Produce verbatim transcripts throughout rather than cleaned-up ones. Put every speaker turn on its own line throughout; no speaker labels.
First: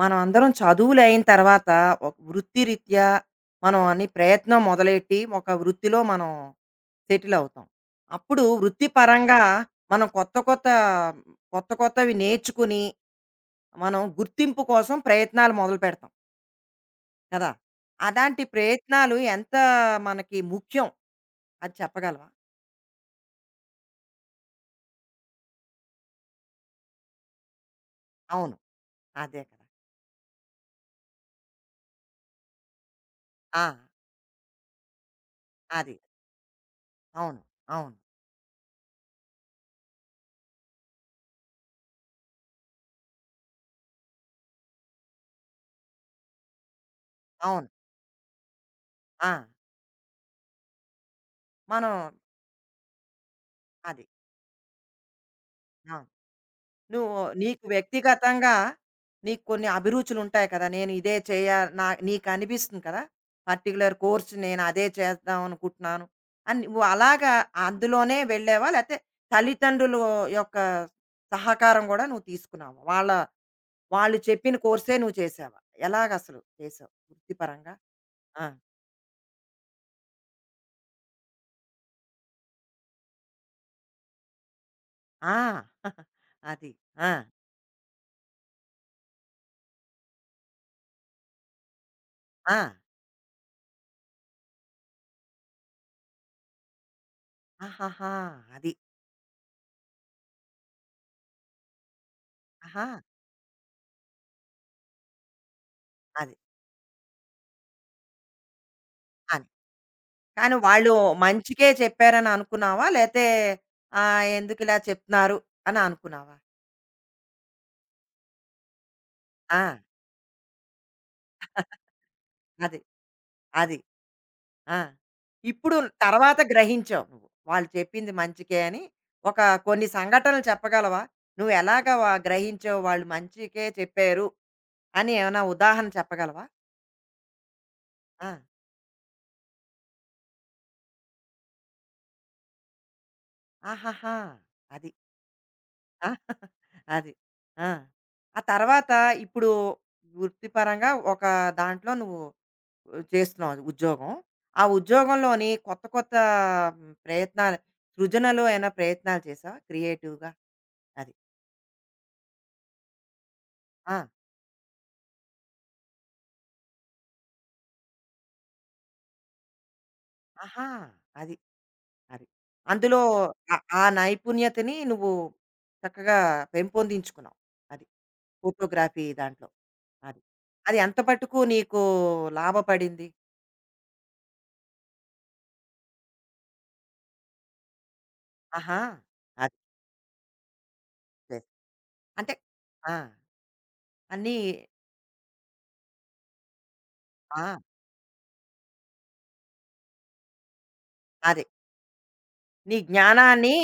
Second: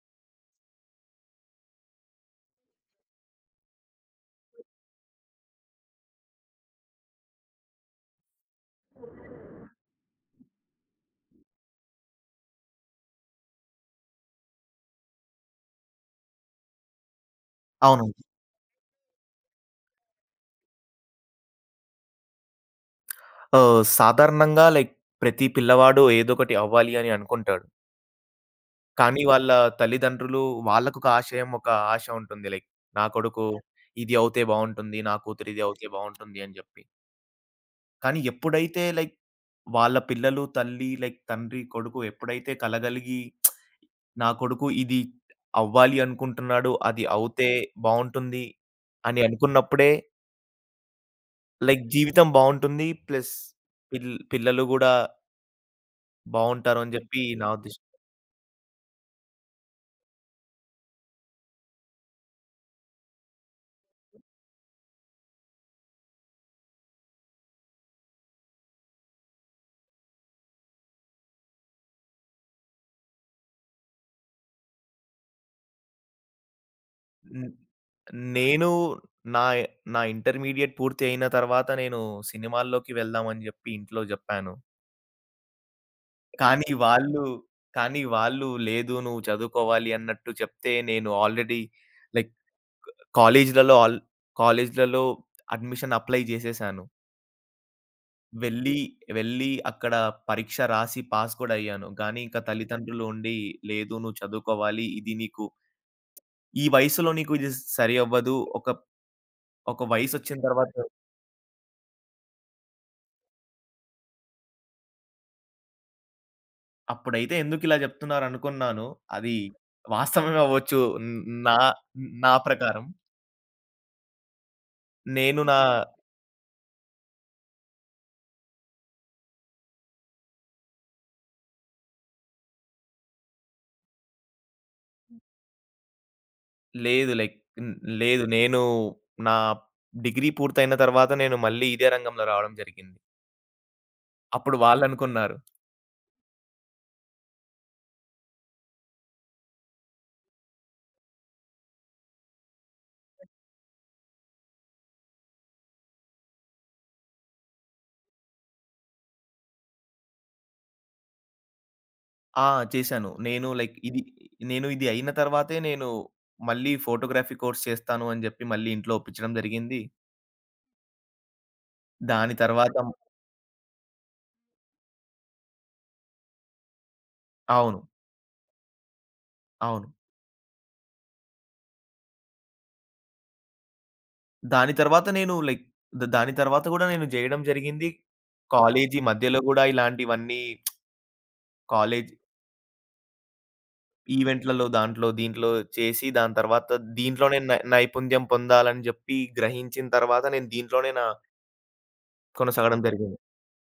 మనం అందరం చదువులయిన తర్వాత ఒక వృత్తిరీత్యా మనం అన్ని ప్రయత్నం మొదలెట్టి ఒక వృత్తిలో మనం సెటిల్ అవుతాం. అప్పుడు వృత్తిపరంగా మనం కొత్త, కొత్త కొత్త కొత్తవి నేర్చుకుని మనం గుర్తింపు కోసం ప్రయత్నాలు మొదలుపెడతాం కదా!
అవునండి.
అలాంటి ప్రయత్నాలు ఎంత మనకి ముఖ్యం అది చెప్పగలవా?
ఆహ్, సాధారణంగా లైక్ ప్రతి పిల్లవాడు ఏదోకటి అవ్వాలి అని అనుకుంటాడు.
అవును.
కానీ
అదే
వాళ్ళ
కదా!
తల్లిదండ్రులు వాళ్ళకొక ఆశయం, ఒక ఆశ ఉంటుంది. లైక్ నా కొడుకు
ఆ.
ఇది అవుతే బావుంటుంది. నా కూతురు ఇది అవుతే
అది.
బావుంటుంది అని జెప్పి.
అవును. అవును.
కానీ ఎప్పుడైతే లైక్ వాళ్ళ పిల్లలు తల్లి లైక్ తండ్రి, కొడుకు ఎప్పుడైతే కలగలిగి నా కొడుకు ఇది అవ్వాలి అనుకుంటున్నాడు. అది అవుతే
అవును.
బావుంటుంది అని
ఆ.
అనుకున్నప్పుడే లైక్
మనం.
జీవితం బావుంటుంది. ప్లస్
అది.
పిల్ పిల్లలు గూడా
అవును.
బావుంటారు అని
నువ్వు
జెప్పి నా
నీకు
ఉద్దేశం.
వ్యక్తిగతంగా, నీకు కొన్ని అభిరుచులు ఉంటాయి కదా, నేను ఇదే చేయ నా నీకు అనిపిస్తుంది కదా, పర్టికులర్ కోర్స్ నేను అదే చేద్దాం అనుకుంటున్నాను అని నువ్వు అలాగా అందులోనే వెళ్ళావా, లేకపోతే తల్లిదండ్రుల యొక్క సహకారం కూడా నువ్వు తీసుకున్నావా? వాళ్ళ వాళ్ళు చెప్పిన కోర్సే నువ్వు చేసావా? ఎలాగ అసలు చేసావు
హ్మ్.
వృత్తిపరంగా? ఆ.
నేను నా నా ఇంటర్మీడియేట్ పూర్తి అయిన తర్వాత నేను సినిమాల్లోకి వెళ్దామని జెప్పి ఇంట్లో జెప్పాను.
ఆ.
కానీ
అది. ఆ.
వాళ్ళు కానీ వాళ్ళు లేదు నువ్వు చదువుకోవాలి అన్నట్టు చెప్తే నేను ఆల్రెడీ లైక్
ఆ.
కాలేజ్‌లలో ఆల్ కాలేజ్‌లలో అడ్మిషన్ అప్లై జేసేసాను.
ఆహాహా. అది.
వెళ్లి వెళ్లి అక్కడ పరీక్ష రాసి పాస్ గూడా అయ్యాను. గానీ ఇంకా
ఆహా.
తల్లిదండ్రులు ఉండి లేదు నువ్వు చదువుకోవాలి. ఇది నీకు
అది.
ఈ వయసులో నీకు ఇది సరి అవ్వదు. ఒక
అది.
ఒక వయసొచ్చిన
కానీ
తర్వాత
వాళ్ళు మంచికే చెప్పారని అనుకున్నావా? లేతే ఆహ్, ఎందుకిలా చెప్తున్నారు అని అనుకున్నావా?
అప్పుడైతే ఎందుకిలా జెప్తున్నారనుకున్నాను. అది
ఆ!
వాస్తవమే అవ్వచ్చు. హ్మ్. నా నా
అది.
ప్రకారం.
అది. ఆ!
నేను నా
ఇప్పుడు తర్వాత గ్రహించావు నువ్వు, వాళ్ళు చెప్పింది మంచికే అని. ఒక కొన్ని సంఘటనలు చెప్పగలవా? నువ్వెలాగ వ గ్రహించావు వాళ్ళు మంచికే చెప్పారు అని ఏమైనా ఉదాహరణ చెప్పగలవా?
లేదు లైక్ హ్మ్. లేదు.
ఆ!
నేను నా డిగ్రీ పూర్తయిన తర్వాత నేను మళ్ళీ ఇదే రంగంలో రావడం జరిగింది.
ఆహాహా!
అప్పుడు
అది.
వాళ్ళనుకున్నారు.
ఆ! అది. ఆ! ఆ తర్వాత ఇప్పుడు వృత్తిపరంగా ఒక దాంట్లో నువ్వు చేస్తున్నాం ఉద్యోగం. ఆ ఉద్యోగంలోని కొత్త కొత్త హ్మ్, ప్రయత్నాలు సృజనలో ఏమైనా ప్రయత్నాలు చేశావా క్రియేటివ్‌గా? అది.
ఆ! చేశాను. నేను లైక్ ఇది
ఆ!
నేను ఇది అయిన తర్వాతే నేను మళ్ళీ ఫోటోగ్రఫీ కోర్స్ చేస్తాను అని జెప్పి మళ్ళీ ఇంట్లో ఒప్పించడం జరిగింది.
ఆహా! అది. అది.
దాని తర్వాత
అందులో ఆ ఆ నైపుణ్యతని నువ్వు చక్కగా పెంపొందించుకున్నావు.
అవును.
అది. ఫోటోగ్రఫీ దాంట్లో.
అవును.
అది. అది ఎంత మటుకు నీకు లాభపడింది?
దాని తర్వాత నేను లైక్ ద దాని తర్వాత గూడా నేను జేయడం జరిగింది.
ఆహా!
కాలేజీ మధ్యలో
అది.
గూడా ఇలాంటివన్నీ
సరే.
కాలేజ్
అంటే ఆ! అన్నీ
ఈవెంట్‌లలో దాంట్లో, దీంట్లో చేసి దాని తర్వాత దీంట్లోనే
ఆ!
నై నైపుణ్యం పొందాలని జెప్పి గ్రహించిన తర్వాత నేను దీంట్లోనే నా
అదే. నీ
కొనసాగడం జరిగింది.
జ్ఞానాన్ని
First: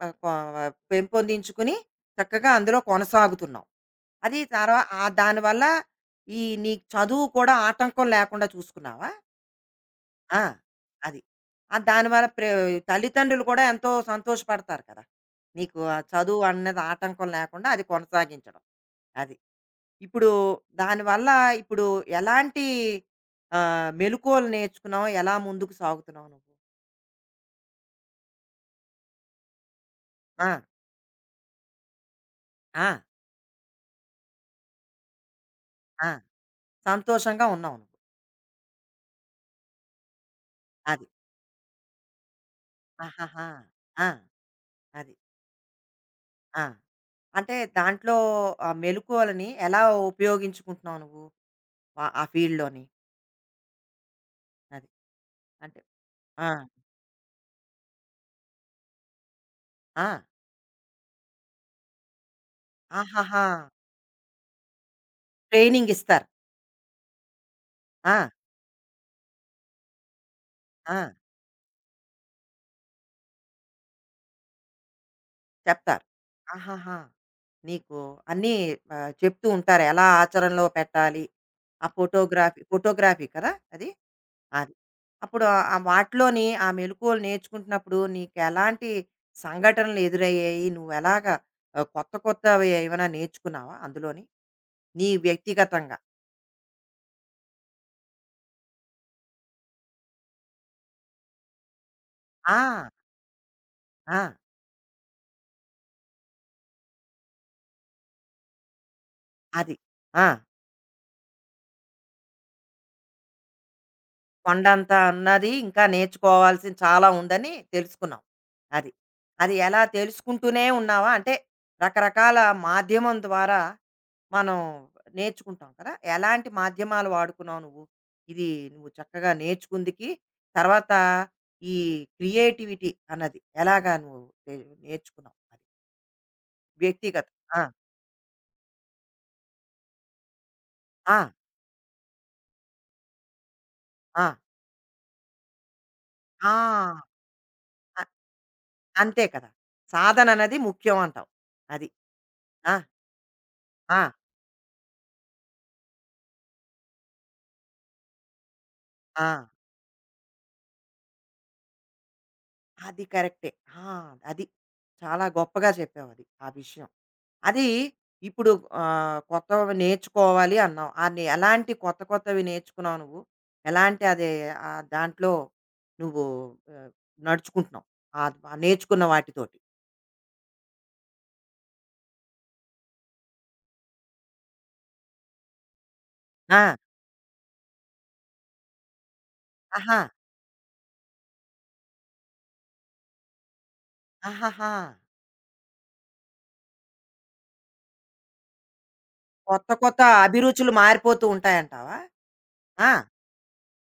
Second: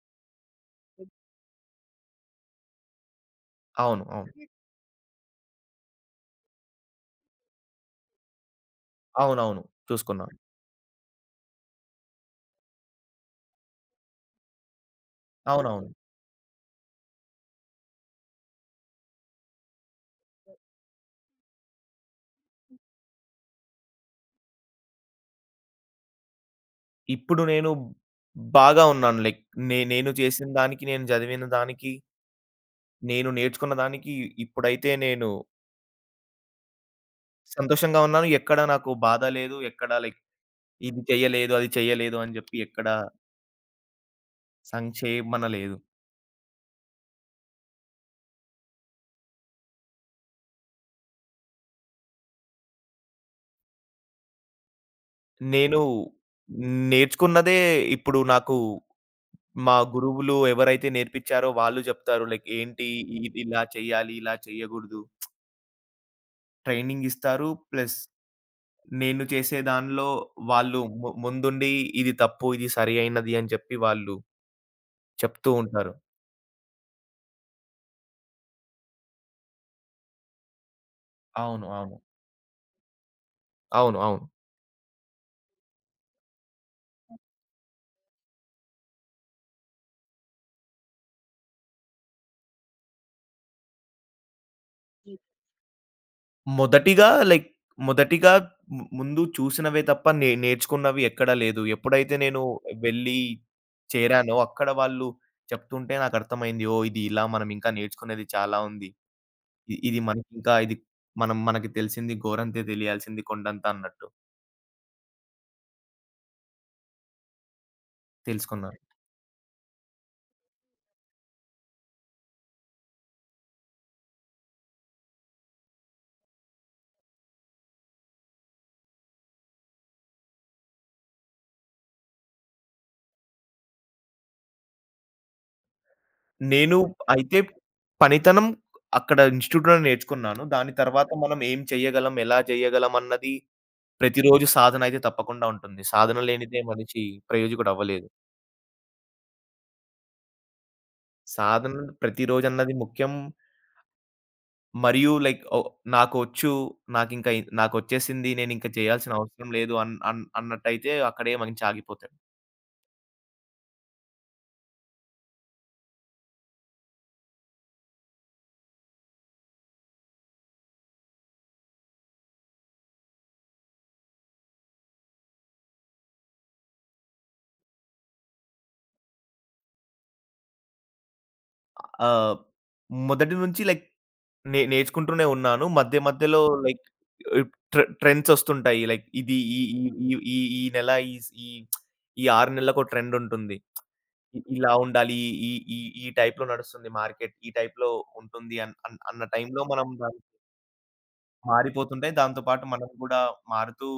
ప- ప- పెంపొందించుకుని చక్కగా అందులో కొనసాగుతున్నావు.
అవును.
అది.
అవును.
తర్వాత ఆ దానివల్ల ఈ నీ చదువు కూడా ఆటంకం లేకుండా చూసుకున్నావా?
అవునవును. చూసుకున్నాను.
ఆ. అది. ఆ దానివల్ల ప్రే తల్లిదండ్రులు కూడా ఎంతో సంతోషపడతారు కదా, నీకు
అవునవును.
ఆ చదువు అన్నది ఆటంకం లేకుండా అది కొనసాగించడం. అది. ఇప్పుడు దానివల్ల ఇప్పుడు ఎలాంటి ఆ, మెలకువలు నేర్చుకున్నావు? ఎలా ముందుకు సాగుతున్నావు నువ్వు?
ఇప్పుడు నేను బాగా ఉన్నాను. లైక్ నే నేను చేసిన
ఆ.
దానికి, నేను చదివిన దానికి,
ఆ.
నేను నేర్చుకున్న దానికి ఇప్పుడైతే నేను
ఆ. సంతోషంగా ఉన్నావు నువ్వు.
సంతోషంగా ఉన్నాను. ఎక్కడ నాకు బాధ లేదు. ఎక్కడ లైక్ ఇది
అది.
చెయ్యలేదు, అది చెయ్యలేదు అని జెప్పి ఎక్కడ
ఆహాహా! ఆ! అది.
సంక్షేమన లేదు.
ఆ! అంటే దాంట్లో ఆ మెలుకువలని ఎలా ఉపయోగించుకుంటున్నావు నువ్వు? ఆహ్, ఆ ఫీల్డ్‌లోని? అది.
నేను
అంటే ఆ!
నేర్చుకున్నదే ఇప్పుడు నాకు మా
ఆ!
గురువులు ఎవరైతే నేర్పిచ్చారో వాళ్ళు జెప్తారు. లైక్ ఏంటి ఇ
ఆహాహా!
ఇలా చెయ్యాలి, ఇలా చెయ్యగూడదు.
ట్రైనింగ్ ఇస్తారు.
ట్రైనింగ్ ఇస్తారు. ప్లస్
ఆ!
నేను చేసే దానిలో వాళ్ళు
ఆ!
ము ముందుండి ఇది తప్పు, ఇది సరి అయినది అని జెప్పి వాళ్ళు చెప్తూ ఉంటారు.
చెప్తారు. ఆహాహా! నీకు అన్నీ ఆహ్, చెప్తూ ఉంటారు. ఎలా ఆచరణలో పెట్టాలి?
అవును.
ఆ
అవును.
ఫోటోగ్రఫీ ఫోటోగ్రఫీ కదా అది?
అవును. అవును.
అది. అప్పుడు ఆ ఆ వాటిలోని ఆ మెలుకువలు నేర్చుకుంటున్నప్పుడు నీకెలాంటి సంఘటనలు ఎదురయ్యాయి? నువ్వెలాగా ఆహ్, కొత్త కొత్తవి ఏమైనా నేర్చుకున్నావా అందులోని? నీ వ్యక్తిగతంగా?
మొదటిగా లైక్ మొదటిగా ము ముందు చూసినవే తప్ప నే నేర్చుకున్నవి ఎక్కడా లేదు. ఎప్పుడైతే నేను
ఆ!
వెళ్ళి
ఆ!
చేరానో, అక్కడ వాళ్ళు చెప్తుంటే నాకర్థమైంది. ఓహ్! ఇది ఇలా మనం ఇంకా నేర్చుకునేది చాలా ఉంది.
అది.
ఇ ఇది
ఆ!
మనకింకా ఇది మనం మనకి తెలిసింది గోరంతే తెలియాల్సింది కొండంత అన్నట్టు
కొండంత ఉన్నది, ఇంకా నేర్చుకోవాల్సింది చాలా ఉందని తెలుసుకున్నావు.
తెలుసుకున్నాను.
అది. అది ఎలా తెలుసుకుంటూనే ఉన్నావా? అంటే రకరకాల మాధ్యమం ద్వారా మనం నేర్చుకుంటాం కదా! ఎలాంటి మాధ్యమాలు వాడుకున్నావు నువ్వు? ఇది నువ్వు చక్కగా నేర్చుకుందికి, తర్వాత ఈ క్రియేటివిటీ అన్నది ఎలాగా నువ్వు నే నేర్చుకున్నావు అది?
నేను
వ్యక్తిగత
అయితే
ఆ!
పనితనం అక్కడ ఇన్‌స్టిట్యూట్‌లోనే నేర్చుకున్నాను. దాని తర్వాత
ఆ!
మనం ఏం చేయగలం, ఎలా చేయగలం అన్నది
ఆ!
ప్రతిరోజు సాధనయితే తప్పకుండా ఉంటుంది. సాధన
ఆ!
లేనిదే మనిషి
అ
ప్రయోజకుడవ్వలేదు.
అంతే కదా! సాధన అనేది ముఖ్యం అంటావు.
సాధన
అది. ఆ!
ప్రతిరోజన్నది ముఖ్యం.
ఆ!
మరియు లైక్ ఓ నాకొచ్చు, నాకింకా ఇ నాకొచ్చేసింది, నేనింక చేయాల్సిన
ఆ!
అవసరం లేదు అన్ అన్ అన్నట్టయితే అక్కడే మంచి ఆగిపోతాం.
అది కరెక్టే. ఆ! అది. చాలా గొప్పగా చెప్పావది, ఆ విషయం. అది. ఇప్పుడు ఆహ్, కొత్తవి నేర్చుకోవాలి అన్నావు. ఆ నే ఎలాంటి కొత్త కొత్తవి నేర్చుకున్నావు నువ్వు? ఎలాంటి అది ఆహ్, దాంట్లో నువ్వు ఆహ్, నడుచుకుంటున్నావు ఆద్ నేర్చుకున్న వాటితోటి.
ఆహ్, మొదటి నుంచి లైక్ నే నేర్చుకుంటూనే ఉన్నాను. మధ్య మధ్యలో
ఆ!
లైక్ ఆహ్, ట్రె ట్రెండ్సొస్తుంటాయి. లైక్ ఇది ఈ ఈ
ఆహా!
ఈ ఈ ఈ నెల ఈస్ ఈ ఈ ఆరు నెలలకో ట్రెండుంటుంది. ఇ ఇలా
ఆహాహా!
ఉండాలి. ఈ ఈ ఈ ఈ టైప్‌లో నడుస్తుంది మార్కెట్. ఈ టైప్‌లో ఉంటుంది అన్ అన్ అన్న టైంలో
కొత్త
మనం
కొత్త
దాన్ని
అభిరుచులు మారిపోతూ ఉంటాయంటావా?
మారిపోతుంటాయి. దాంతో పాటు మనం
ఆ!
గూడా మారుతూ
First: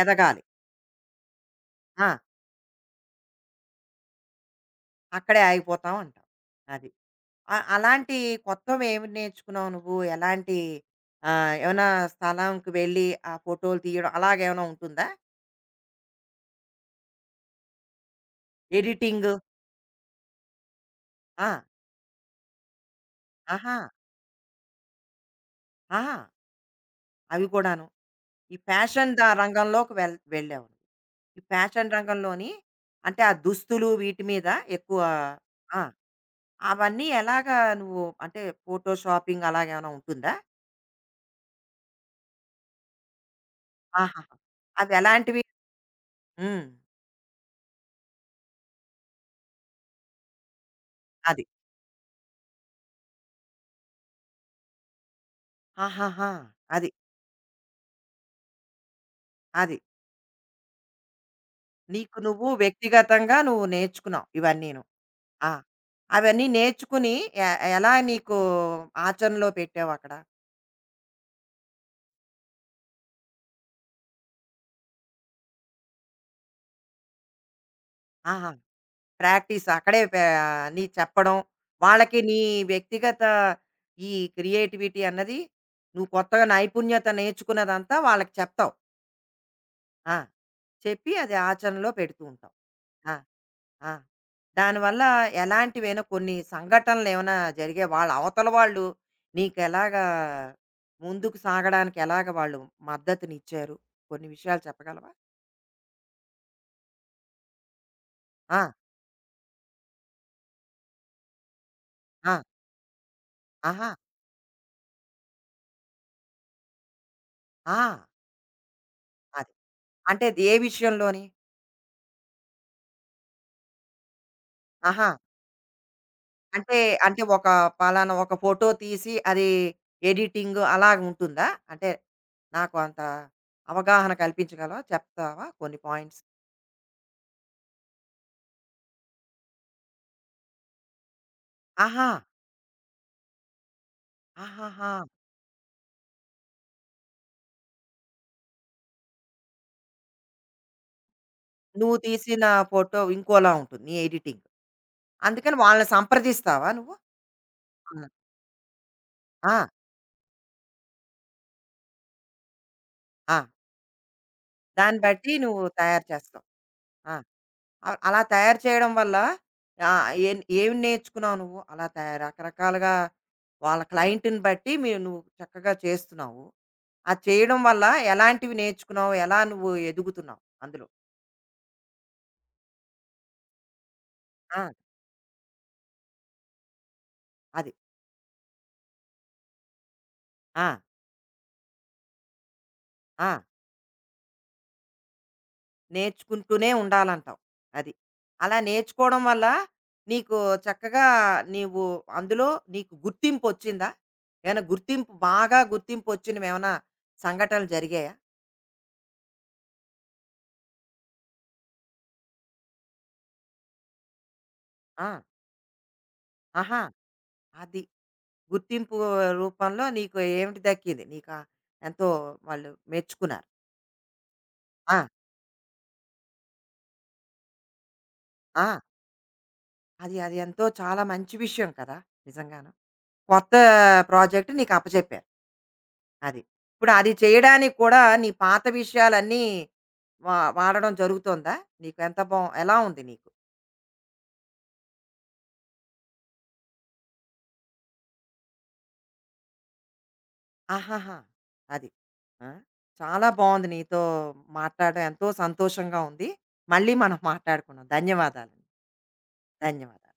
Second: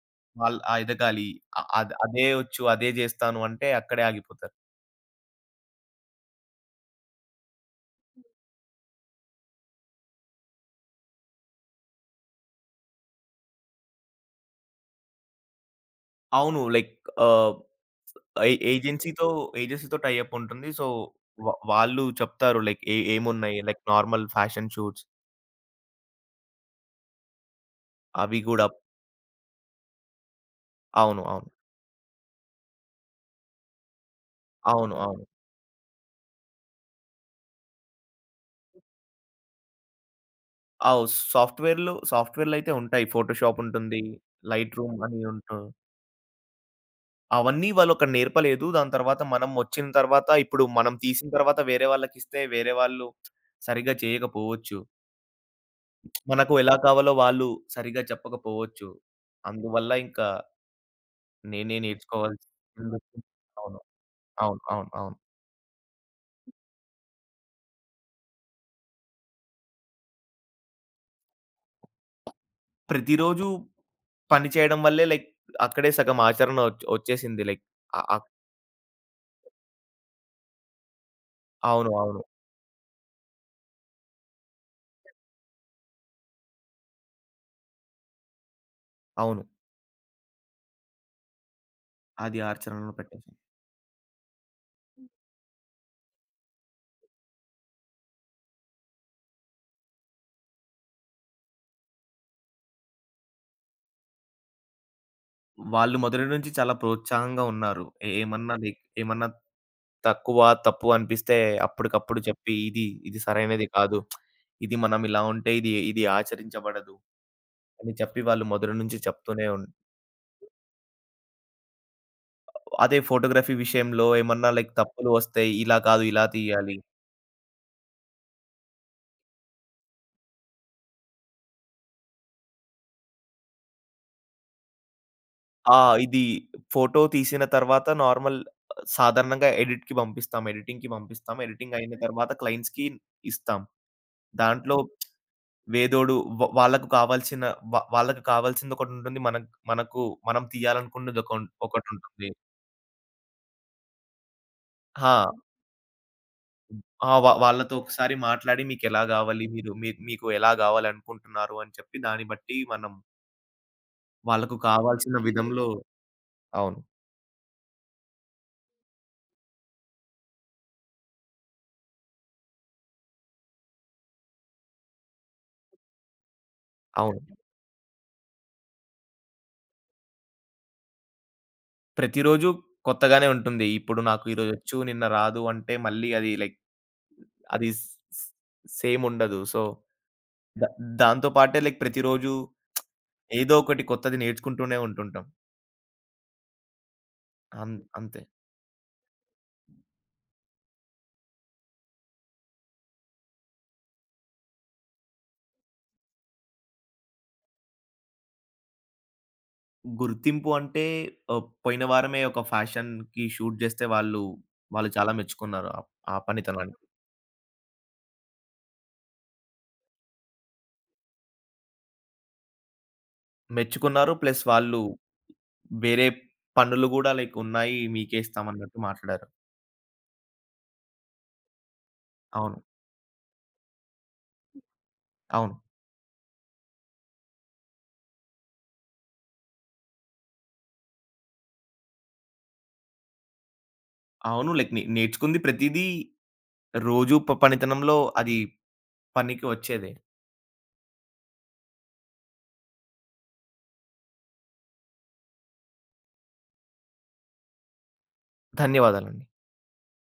ఎదగాలి.
వాళ్ ఆ! ఎదగాలి. అ అద్
ఆ!
అదే వచ్చు, అదే జేస్తాను అంటే అక్కడే ఆగిపోతారు.
అక్కడే ఆగిపోతాం అంటావు. అది. అ అలాంటి కొత్తవేమి నేర్చుకున్నావు నువ్వు? ఎలాంటి ఆహ్, ఏమైనా స్థలంకి వెళ్ళి ఆ ఫోటోలు తీయడం అలాగేమైనా ఉంటుందా?
అవును. లైక్ ఆహ్, ఏ ఏజెన్సీ‌తో
ఎడిటింగు.
ఏజెన్సీ‌తో టై అప్ ఉంటుంది. సో,
ఆ!
వ వాళ్ళు చెప్తారు లైక్ ఏ ఏమున్నాయి
ఆహా!
లైక్ నార్మల్ ఫ్యాషన్ షూట్స్
ఆహా! అవి కూడాను.
అవి
ఈ
గూడా
ఫ్యాషన్ ద రంగంలోకి వెళ్ వెళ్ళావు నువ్వు.
అవును.
ఈ
అవును.
ఫ్యాషన్ రంగంలోని అంటే ఆ దుస్తులు వీటి మీద
అవును.
ఎక్కువ
అవును.
ఆ! అవన్నీ ఎలాగా నువ్వు, అంటే ఫోటో షాపింగ్ అలాగేమైనా ఉంటుందా?
అవు సాఫ్ట్‌వేర్‌లు సాఫ్ట్‌వేర్‌లయితే ఉంటాయి. ఫోటోషాప్ ఉంటుంది.
ఆహాహా!
లైట్ రూమ్ అని
అవెలాంటివి?
ఉంటు
హ్మ్.
అవన్నీ వాళ్ళక్కడ నేర్పలేదు. దాని తర్వాత మనం వచ్చిన తర్వాత ఇప్పుడు మనం తీసిన
అది.
తర్వాత వేరే వాళ్ళకిస్తే వేరే వాళ్ళు సరిగ్గా చేయకపోవచ్చు.
ఆహాహా!
మనకు ఎలా
అది.
కావాలో వాళ్ళు సరిగ్గా చెప్పకపోవచ్చు.
అది.
అందువల్ల ఇంకా నేనే
నీకు నువ్వు
నేర్చుకోవాల్సిందొచ్చింది.
వ్యక్తిగతంగా నువ్వు
అవును.
నేర్చుకున్నావు
అవును.
ఇవన్నీను.
అవును. అవును.
ఆ! అవన్నీ నేర్చుకుని ఎ ఎలా నీకు ఆచరణలో పెట్టావక్కడ?
ప్రతిరోజు పని చేయడం వల్లే లైక్ అక్కడే సగం ఆచరణ ఒచ్ ఒచ్చేసింది. లైక్ అ అ
ఆహా! ప్రాక్టీస్ అక్కడే పే అన్నీ చెప్పడం.
అవును.
వాళ్ళకి
అవును.
నీ వ్యక్తిగత ఈ క్రియేటివిటీ అన్నది నువ్వు కొత్తగా నైపుణ్యత నేర్చుకున్నదంతా వాళ్ళకి చెప్తావు.
అవును.
ఆ! చెప్పి అది ఆచరణలో పెడుతూ
అది
ఉంటావు.
ఆచరణలో
ఆ!
పెట్టేసాను.
ఆ! దానివల్ల ఎలాంటివైనా కొన్ని సంఘటనలేమైనా జరిగే, వాళ్ళ అవతల వాళ్ళు నీకెలాగా ముందుకు సాగడానికి ఎలాగ వాళ్ళు మద్దతునిచ్చారు? కొన్ని విషయాలు చెప్పగలవా?
వాళ్ళు మొదటి నుంచి చాలా ప్రోత్సాహంగా ఉన్నారు. ఏ ఏమన్నా
ఆ!
లైక్ ఏమన్నా తక్కువ, తప్పు అనిపిస్తే అప్పటికప్పుడు
ఆ!
చెప్పి, ఇది, ఇది సరైనది
ఆహా!
కాదు. ఇది మనం ఇలా ఉంటే ఇది, ఇది ఆచరించబడదు
ఆ!
అని చెప్పి వాళ్ళు మొదటి నుంచి చెప్తూనే
అది.
ఉన్
అంటే ఏ విషయంలోని?
అదే ఫోటోగ్రఫీ విషయంలో ఏమన్నా లైక్
ఆహా!
తప్పులు వస్తాయి. ఇలా కాదు, ఇలా తీయాలి.
అంటే, అంటే ఒక పలానా ఒక ఫోటో తీసి, అది ఎడిటింగ్ అలాగ ఉంటుందా? అంటే నాకు అంత అవగాహన కల్పించగలవా? చెప్తావా కొన్ని
ఆ!
పాయింట్స్?
ఇది ఫోటో తీసిన తర్వాత నార్మల్ సాధారణంగా ఎడిట్‌కి పంపిస్తాం. ఎడిటింగ్‌కి పంపిస్తాం. ఎడిటింగ్ అయిన
ఆహా!
తర్వాత క్లయింట్స్‌కి ఇస్తాం. దాంట్లో
ఆహాహా!
వేదోడు వ వాళ్ళకు కావాల్సిన వ వాళ్ళకి కావాల్సింది ఒకటుంటుంది. మనకు మనకు మనం తీయాలనుకున్నది ఒక
నువ్వు
ఒకటుంటుంది.
తీసిన ఫోటో ఇంకోలా ఉంటుంది నీ ఎడిటింగ్.
ఆ!
అందుకని వాళ్ళని సంప్రదిస్తావా నువ్వు?
ఆ! వా వాళ్ళతో
హ్మ్.
ఒకసారి మాట్లాడి మీకెలా గావాలి?
ఆ!
మీరు మీ మీకు ఎలా గావాలనుకుంటున్నారు? అని చెప్పి దాన్ని బట్టి మనం
ఆ!
వాళ్ళకు
దాన్ని
కావాల్సిన
బట్టి నువ్వు
విధంలో
తయారు చేస్తావు.
అవును.
ఆ! అ అలా తయారు చేయడం వల్ల ఆహ్, ఏం ఏం నేర్చుకున్నావు నువ్వు? అలా తయా రకరకాలుగా వాళ్ళ క్లయింట్‌ని బట్టి మీరు నువ్వు చక్కగా చేస్తున్నావు.
అవును.
అది చేయడం వల్ల ఎలాంటివి నేర్చుకున్నావు? ఎలా నువ్వు ఎదుగుతున్నావు అందులో?
ప్రతిరోజు కొత్తగానే ఉంటుంది. ఇప్పుడు నాకు
ఆ!
ఈరోజొచ్చు, నిన్న రాదు అంటే మళ్ళీ అది లైక్ అది
అది.
స్ స్ సేమ్ ఉండదు. సో, ద
ఆ!
దాంతో పాటే లైక్ ప్రతిరోజు
ఆ!
ఏదో ఒకటి కొత్తది నేర్చుకుంటూనే ఉంటుంటాం.
నేర్చుకుంటూనే ఉండాలంటావు.
అన్
అది.
అంతే.
అలా నేర్చుకోవడం వల్ల నీకు చక్కగా నీవు అందులో నీకు గుర్తింపొచ్చిందా? ఏమైనా గుర్తింపు బాగా గుర్తింపొచ్చినవేమైనా సంఘటనలు జరిగాయా?
గుర్తింపు అంటే ఆహ్, పోయిన వారమే ఒక ఫ్యాషన్‌కి షూట్ జేస్తే వాళ్ళు, వాళ్ళు
ఆ!
చాలా మెచ్చుకున్నారు. ఆ ఆ
ఆహా!
పనితనానికి.
అది. గుర్తింపు రూపంలో నీకు ఏమిటి దక్కింది? నీకా ఎంతో వాళ్ళు మెచ్చుకున్నారు.
మెచ్చుకున్నారు. ప్లస్ వాళ్ళు
ఆ!
వేరే పనులు గూడా లైక్ ఉన్నాయి. మీకే
ఆ!
ఇస్తామన్నట్టు మాట్లాడారు.
అది అది ఎంతో చాలా మంచి విషయం కదా!
అవును.
నిజంగాను. కొత్త ప్రాజెక్ట్ నీకు అప్పచెప్పారు.
అవును.
అది. ఇప్పుడు అది చేయడానికి కూడా నీ పాత విషయాలన్నీ వా వాడడం జరుగుతోందా? నీకు ఎంత బా ఎలా ఉంది నీకు?
అవును. లైక్ నే నేర్చుకుంది ప్రతీదీ రోజు ప పనితనంలో అది పనికి వచ్చేదే.
ఆహాహా! అది. ఆ! చాలా బావుంది నీతో మాట్లాడడం, ఎంతో సంతోషంగా ఉంది. మళ్ళీ మనం మాట్లాడుకుందాం. ధన్యవాదాలు.
ధన్యవాదాలండి.
ధన్యవాదాలు.